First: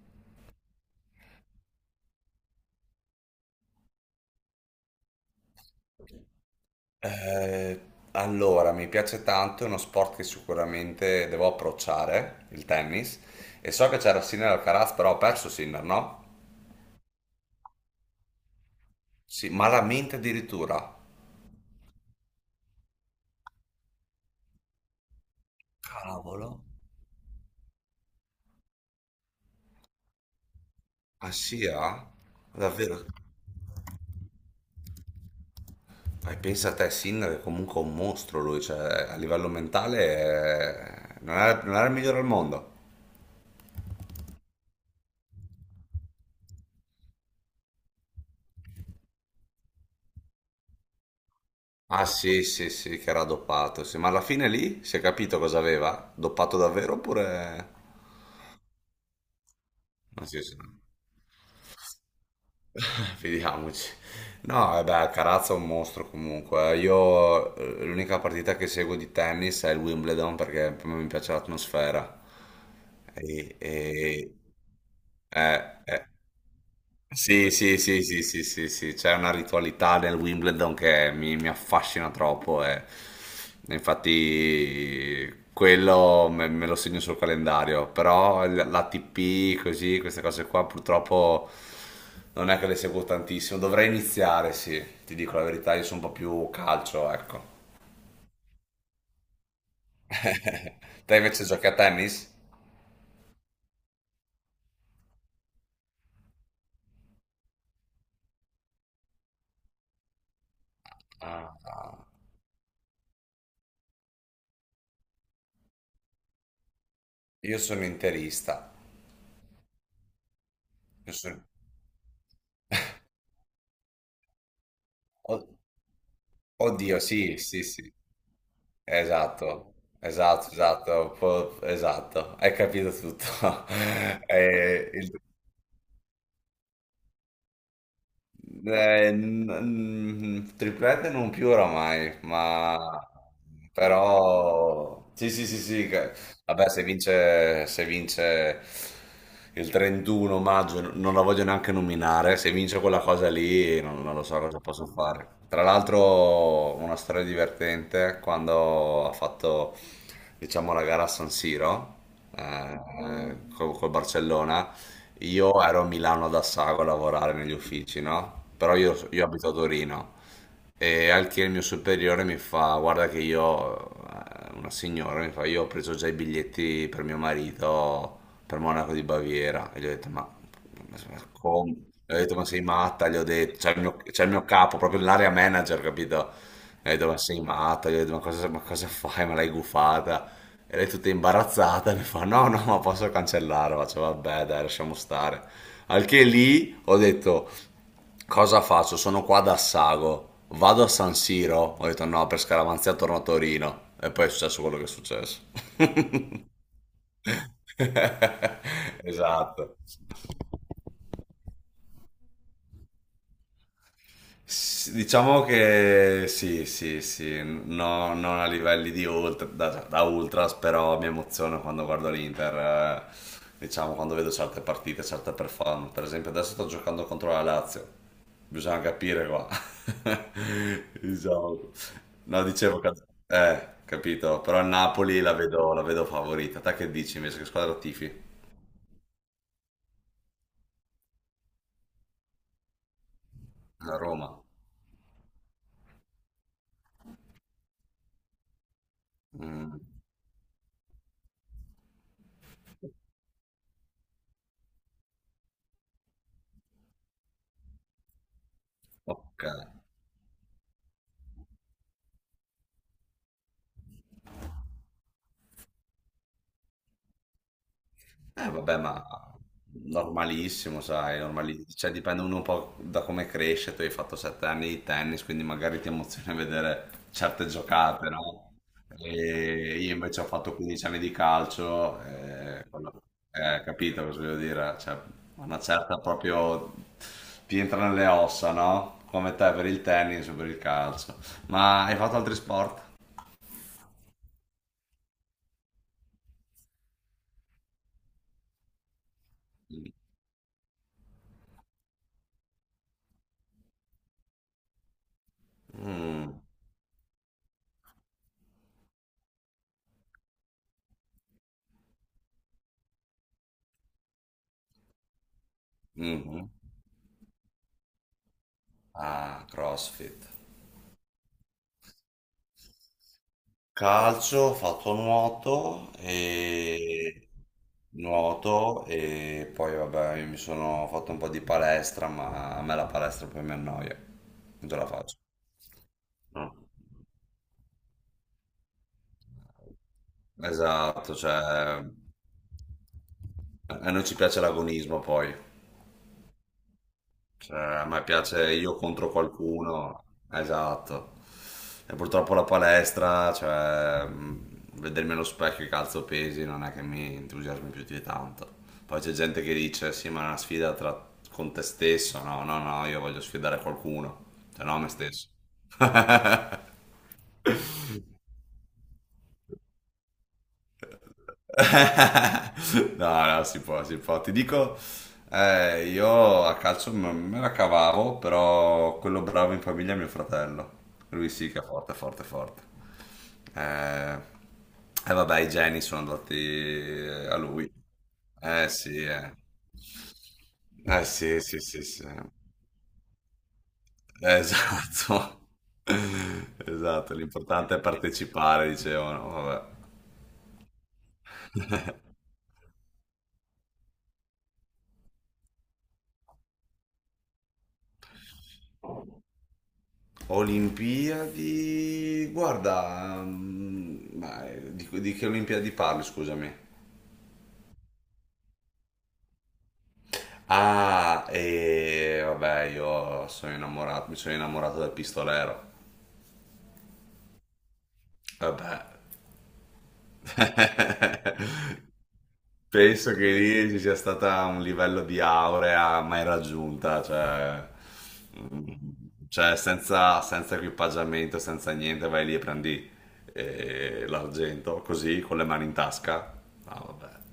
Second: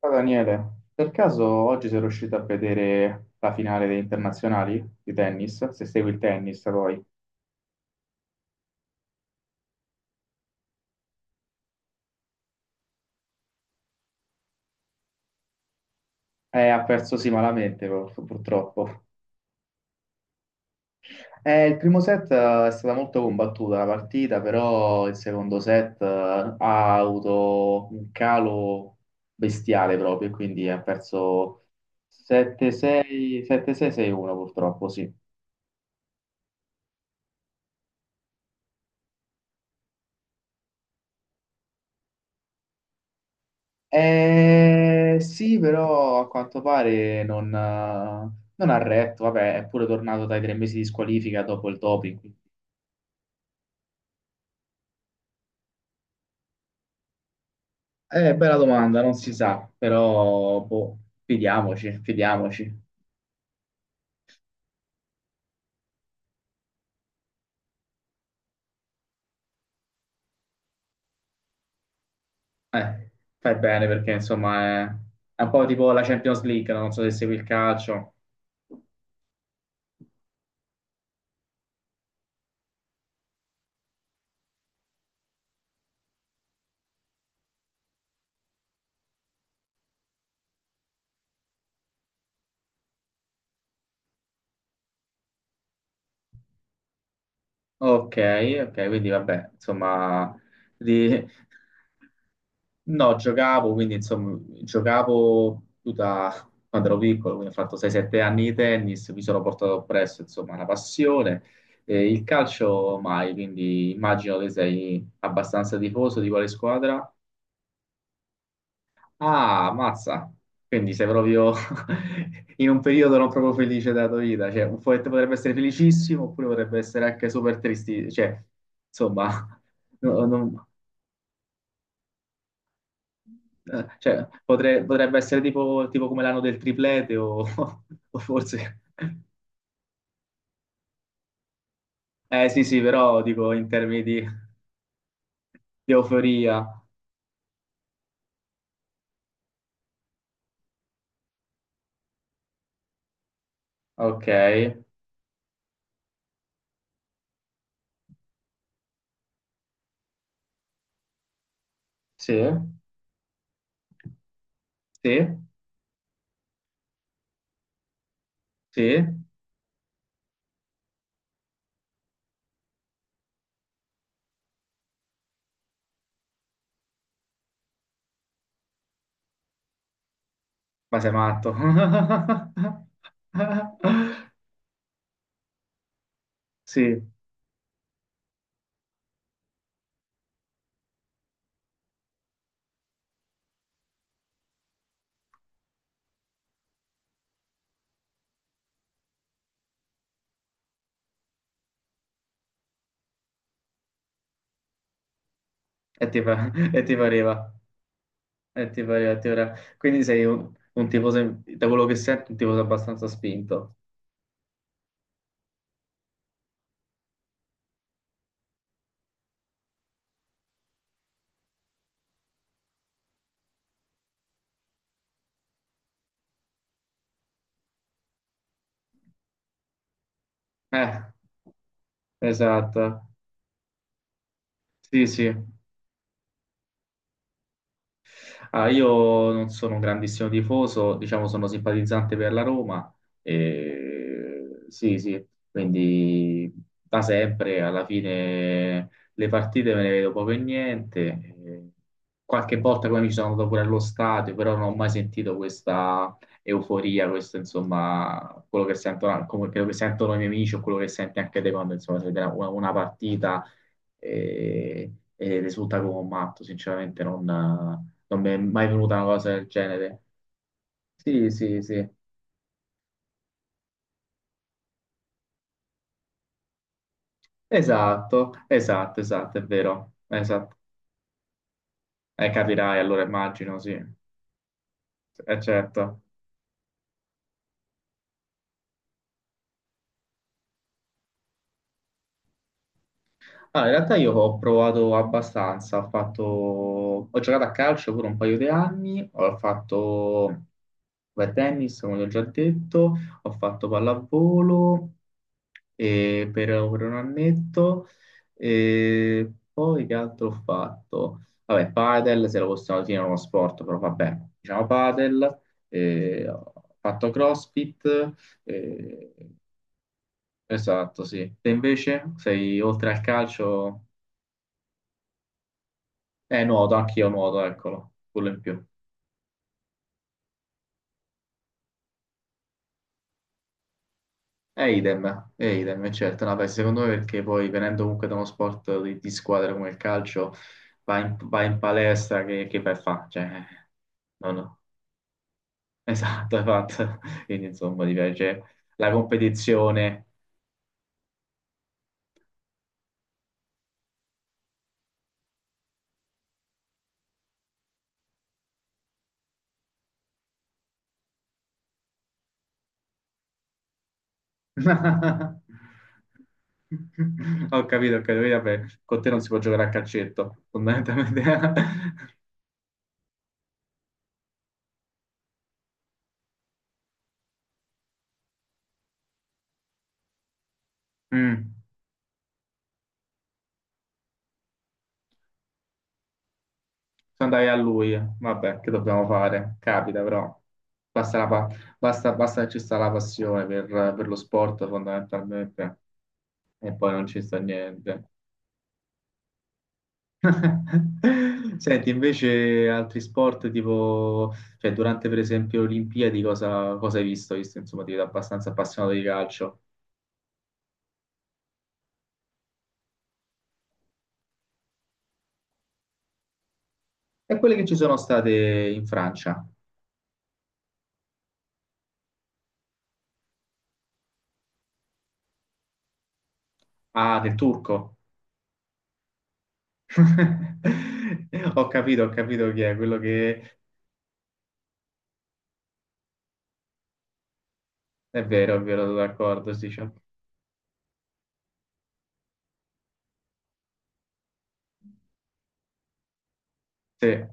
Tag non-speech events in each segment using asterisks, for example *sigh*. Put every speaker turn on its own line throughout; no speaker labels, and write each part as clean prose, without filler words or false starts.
Ciao Daniele, per caso oggi sei riuscito a vedere la finale dei internazionali di tennis? Se segui il tennis poi.
Eh, allora, mi piace tanto, è uno sport che sicuramente devo approcciare, il tennis. E so che c'era Sinner Alcaraz, però ho perso Sinner, no?
Ha perso sì malamente purtroppo.
Sì, malamente addirittura.
Il primo set è stata molto combattuta la partita, però il secondo set
Cavolo.
ha avuto un calo bestiale proprio, e quindi ha
Ah sì,
perso
ah? Davvero?
7-6, 7-6, 6-1 purtroppo, sì.
Pensa a te, Sinner è comunque un mostro lui, cioè a livello mentale non era il migliore al mondo.
Sì, però a quanto pare non ha retto. Vabbè, è pure tornato dai 3 mesi di squalifica dopo il
Ah
doping.
sì, sì, sì, che era doppato, sì. Ma alla fine lì si è capito cosa aveva? Doppato davvero oppure.
Bella domanda, non si sa,
Non si sa.
però boh, fidiamoci, fidiamoci.
*laughs* Vediamoci. No, vabbè, Carazza è un mostro comunque. Io l'unica partita che seguo di tennis è il Wimbledon perché mi piace l'atmosfera.
Eh, fai
E,
bene perché
e-
insomma è un po'
eh,
tipo la
eh.
Champions League, no? Non so se segui il
Sì, sì, sì,
calcio.
sì, sì, sì, sì, c'è una ritualità nel Wimbledon che mi affascina troppo e infatti quello me lo segno sul calendario, però l'ATP così, queste cose qua purtroppo non è che le seguo tantissimo, dovrei iniziare, sì, ti dico la verità, io sono un po' più calcio, ecco.
Ok, ok, quindi vabbè, insomma,
*laughs*
di-
Te invece
*laughs*
giochi a tennis?
No, giocavo, quindi insomma, quando ero piccolo, quindi ho fatto 6-7 anni di tennis, mi sono portato presso, insomma, una passione.
Ah,
E il calcio mai, quindi immagino che sei abbastanza tifoso di quale squadra?
io sono interista.
Ah, mazza! Quindi sei
Io sono-
proprio *laughs* in un periodo non proprio felice della tua vita, cioè un po' potrebbe essere
od-
felicissimo oppure potrebbe
Oddio,
essere anche
sì,
super
sì, sì.
tristi, cioè, insomma,
Esatto,
*laughs* no-
esatto,
non,
esatto, un po' esatto, hai capito tutto. *laughs*
Cioè,
Eh,
potrebbe
il-
essere tipo, tipo come l'anno del triplete o, *laughs* o forse...
triplette non più oramai,
Eh sì,
ma
sì, però dico in termini di,
però sì, sì, sì, sì.
di
Vabbè,
euforia.
se vince il 31 maggio, non la voglio neanche nominare. Se vince quella cosa lì, non lo
Ok,
so cosa posso fare. Tra l'altro, una storia divertente quando ha fatto, diciamo, la gara a San Siro
sì,
eh, col Barcellona.
sì,
Io ero a Milano ad Assago a lavorare negli uffici, no? Però io,
sì,
io abito a Torino. E al che il mio superiore mi fa, guarda che una signora mi fa, io ho preso già i biglietti per mio marito per Monaco di Baviera. E gli ho detto, ma,
ma sei
ma
matto. *laughs*
come? Gli ho detto, ma sei matta? Gli ho detto, c'è il mio capo, proprio l'area manager, capito? E gli ho
Sì,
detto, ma sei matta? Gli ho detto, ma cosa fai? Me l'hai gufata? E lei tutta imbarazzata mi fa, no, no, ma posso cancellare? Faccio, vabbè, dai, lasciamo stare. Al che lì ho detto. Cosa faccio? Sono qua da Sago. Vado a San Siro? Ho detto no, per scaramanzia torno a Torino. E poi è successo quello che è successo.
e ti,
*laughs*
e ti pareva, ti pareva.
Esatto.
Quindi sei un tifoso, da quello che sento, un tifoso abbastanza spinto.
Diciamo che sì, sì, sì, non a livelli di ultra, da ultras, però mi emoziono quando guardo l'Inter, diciamo quando vedo certe partite, certe performance. Per esempio adesso sto giocando contro la Lazio. Bisogna capire qua. *laughs*
Eh,
Diciamo. No, dicevo che.
esatto.
Capito. Però il
Sì,
Napoli
sì.
la vedo favorita. Te che dici invece? Che squadra tifi?
Ah, io non sono un grandissimo tifoso, diciamo sono simpatizzante per la Roma.
La Roma.
Sì, sì, quindi da sempre alla fine le partite
Mm,
me ne vedo poco e niente. E qualche volta poi mi sono andato pure allo stadio, però non ho mai sentito questa euforia, questo insomma, quello che sentono,
ok.
quello che sentono i miei amici o quello che senti anche te quando insomma si vede una partita e, e risulta come un matto, sinceramente non mi è
Eh
mai
vabbè,
venuta una
ma
cosa del genere.
normalissimo, sai,
Sì, sì, sì,
cioè dipende uno un po' da come cresce, tu hai fatto 7 anni di tennis, quindi magari ti emoziona vedere certe giocate,
esatto,
no?
esatto, esatto, è
E
vero,
io invece ho fatto
esatto.
15 anni di calcio,
Capirai, allora immagino, sì.
capito cosa voglio dire? Cioè, una certa
Certo.
proprio ti entra nelle ossa, no? Come te per il tennis o per il calcio. Ma hai fatto altri sport?
Ah, in realtà io ho provato abbastanza, ho fatto... ho giocato a calcio pure un paio di anni, ho fatto beh, tennis, come ti ho già detto, ho fatto pallavolo e
Mm,
per un annetto e poi che altro ho fatto? Vabbè, padel, se lo possiamo definire uno sport, però vabbè, diciamo padel, e
mhm.
ho fatto CrossFit, e-
Ah, CrossFit.
esatto, sì. Te invece sei oltre al calcio...
Calcio, ho fatto nuoto
Nuoto, anch'io
e
nuoto, eccolo, quello in più.
nuoto e poi vabbè, io mi sono fatto un po' di palestra, ma a me la palestra poi mi annoia,
E
non ce la
idem,
faccio.
e idem, e certo. No, beh,
No.
secondo me perché poi venendo comunque da uno sport di squadra come il calcio, vai
Esatto,
in, vai in
cioè
palestra, che vai a fa? Cioè,
a noi ci
no,
piace
no,
l'agonismo poi.
*laughs* esatto, esatto. Quindi
Cioè,
insomma
a
ti
me
piace
piace io
la
contro qualcuno,
competizione.
esatto. E purtroppo la palestra, cioè, vedermi allo specchio e calzo pesi non è che mi entusiasmi più di tanto. Poi c'è gente che dice, sì, ma è una sfida con te stesso. No, no, no, io voglio sfidare qualcuno, se no me stesso.
*laughs*
*laughs*
Ho capito, quindi, vabbè, con te non si può giocare a calcetto, fondamentalmente.
*laughs* No, no, si può, si può. Ti dico, io a calcio me la cavavo, però quello bravo in famiglia è mio fratello.
*laughs*
Lui
Mm.
sì che è forte, forte, forte. Eh, e vabbè, i geni sono andati a
Andai a
lui.
lui, vabbè,
Eh
che
sì,
dobbiamo
eh.
fare? Capita, però
Eh
basta,
sì, sì, sì, sì.
basta, basta che ci sta la passione per lo sport
Esatto. *laughs*
fondamentalmente e poi non
Esatto,
ci sta
l'importante è
niente.
partecipare, dicevano. Vabbè.
*laughs* Senti,
*laughs*
invece altri sport tipo, cioè durante per esempio le Olimpiadi, cosa hai visto? Hai visto, insomma, ti vedo abbastanza appassionato di calcio.
Olimpiadi, guarda, ma di che Olimpiadi parli, scusami?
E quelle che ci sono state in Francia?
Ah, e vabbè, io sono innamorato, mi sono innamorato del pistolero.
Ah, del turco.
Vabbè,
*laughs*
*laughs*
Ho capito chi è quello
penso che
che
lì ci sia stata un livello di aurea mai raggiunta, cioè,
è vero, è
mm,
vero, sono d'accordo,
cioè
si dice.
senza equipaggiamento, senza niente, vai lì e prendi l'argento, così, con le mani in tasca. Ah, vabbè.
Sì.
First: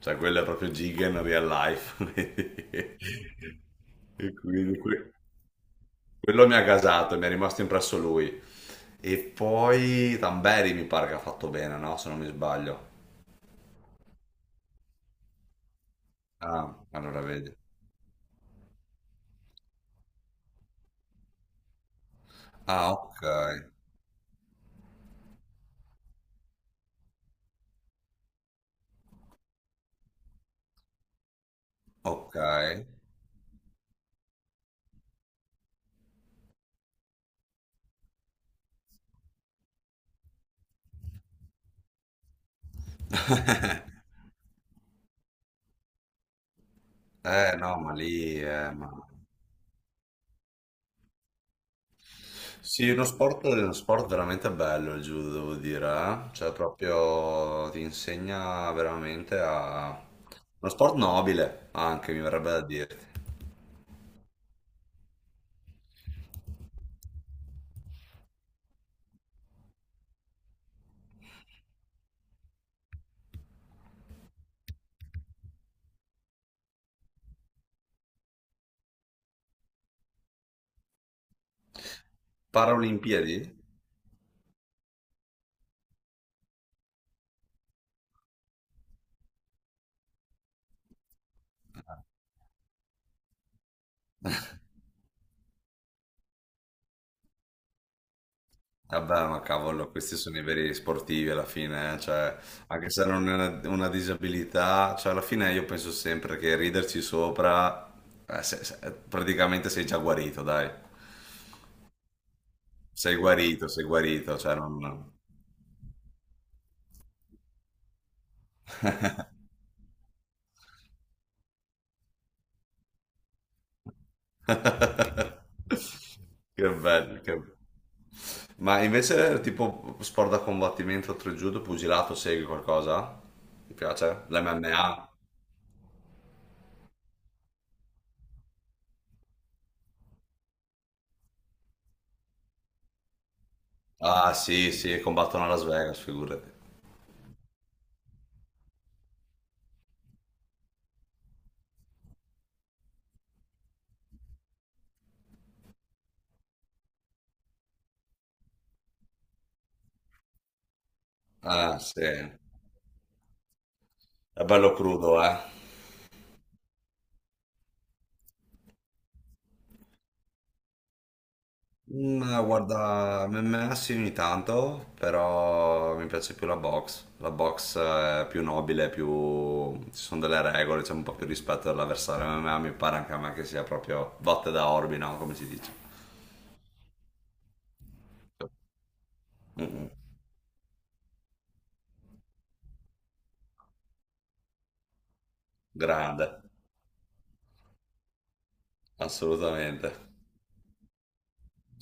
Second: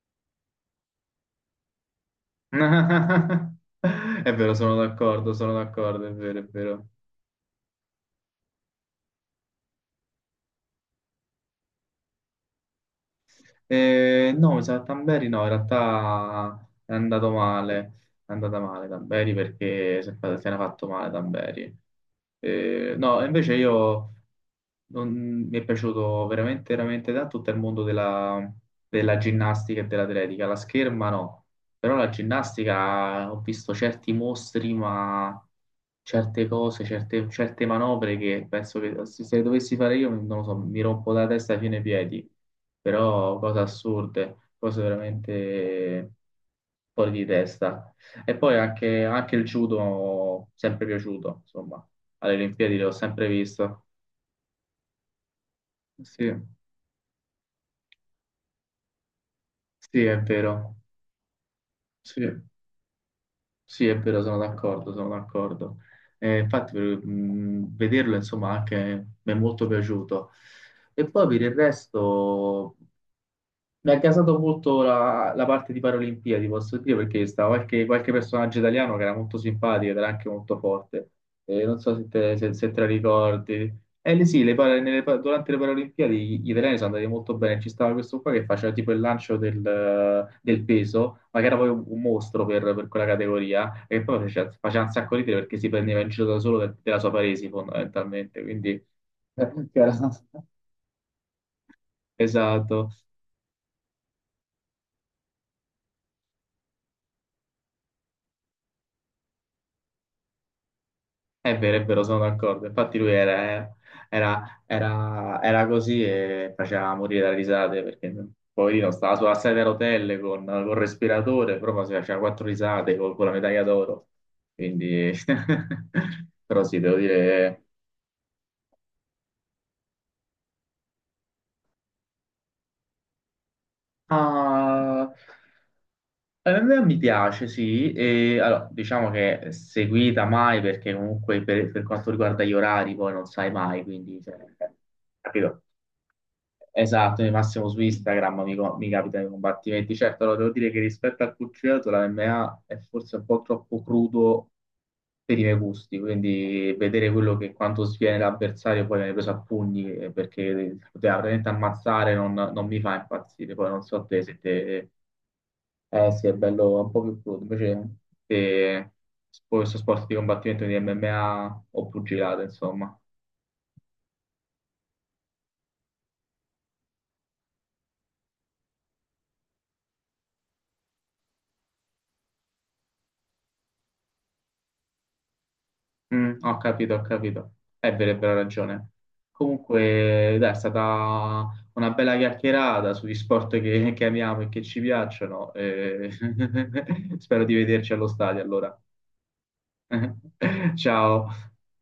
Cioè, quello è proprio Gigan real life.
*laughs*
*laughs* E
È vero,
quindi
sono d'accordo, è vero, è
quello mi ha
vero.
gasato, mi è rimasto impresso lui. E poi Tamberi mi pare che ha fatto bene, no? Se non mi sbaglio.
No, mi sa che Tamberi no, in realtà
Ah,
è
allora
andato
vedi.
male, è andata male Tamberi perché se ne è fatto male Tamberi.
Ah,
No,
ok.
invece io non- mi è piaciuto veramente, veramente tanto tutto il mondo della, della ginnastica e dell'atletica. La scherma no, però la
Ok.
ginnastica ho visto certi mostri, ma certe cose, certe manovre che penso che se le dovessi fare io, non lo so, mi rompo la testa fino ai piedi però cose assurde, cose veramente fuori di
Eh no, ma
testa. E
lì
poi
eh, ma...
anche, anche il judo, sempre piaciuto, insomma, alle Olimpiadi
Sì,
l'ho
uno
sempre
sport, uno
visto.
sport veramente bello il judo, devo dire, eh.
Sì,
Cioè proprio ti insegna veramente a.
sì, è
Uno
vero,
sport nobile, anche mi
sì,
verrebbe da dirti.
sì, è vero, sono d'accordo, sono d'accordo. Infatti, vederlo, insomma, anche mi è molto piaciuto. E poi per il resto. Mi ha gasato molto la parte di Paralimpiadi, posso dire, perché stava qualche personaggio italiano che era molto simpatico ed era anche molto forte. Non so se te, se te la
Paralimpiadi?
ricordi. Sì, le para- nelle pa- durante le Paralimpiadi gli italiani sono andati molto bene. Ci stava questo qua che faceva tipo il lancio del peso, ma che era poi un mostro per quella categoria, e poi faceva, faceva un sacco ridere perché si prendeva in giro da solo della sua paresi, fondamentalmente. Quindi,
Vabbè, ma
*laughs* che
cavolo,
era-
questi sono i veri sportivi alla fine, cioè, anche
Esatto.
se non è una disabilità, cioè, alla fine io penso sempre che riderci sopra, praticamente sei già guarito, dai.
È vero, sono d'accordo. Infatti lui era,
Sei guarito, cioè, non.
era così e faceva morire da risate perché poverino stava sulla sedia a rotelle con, col respiratore, proprio si faceva quattro risate con la medaglia d'oro. Quindi,
*laughs*
*laughs* però
Che
sì, devo
bello, che.
dire...
Ma invece, tipo, sport da combattimento, oltre judo, pugilato, segui qualcosa? Ti piace?
Ah,
L'MMA?
a me mi piace, sì. E, allora, diciamo che seguita mai perché comunque per quanto riguarda gli orari poi non sai mai, quindi...
Ah,
cioè,
sì, sì, combattono a
capito?
Las Vegas, figurati.
Esatto, io massimo su Instagram mi capita i combattimenti. Certo, allora devo dire che rispetto al pugilato la MMA è forse un po' troppo crudo per i miei gusti, quindi vedere quello che quanto sviene l'avversario poi viene preso a pugni perché poteva veramente
Ah, sì,
ammazzare
è
non mi fa impazzire. Poi non so te se
bello
te...
crudo, eh.
Eh sì, è bello è un po' più crudo. Invece te, questo sport di combattimento di MMA o
Mm,
pugilato, insomma.
guarda, MMS ogni tanto, però mi piace più la box. La box è più nobile. Ci sono delle regole, c'è un po' più rispetto dell'avversario. MMA mi pare anche a me che sia proprio botte da orbi, no? Come si dice.
Mm, ho capito, ho capito. È vero, hai ragione. Comunque, dai, è stata una bella chiacchierata sugli sport che amiamo e che ci piacciono, e
Grande,
*laughs* spero di vederci allo stadio allora.
assolutamente.
*laughs* Ciao.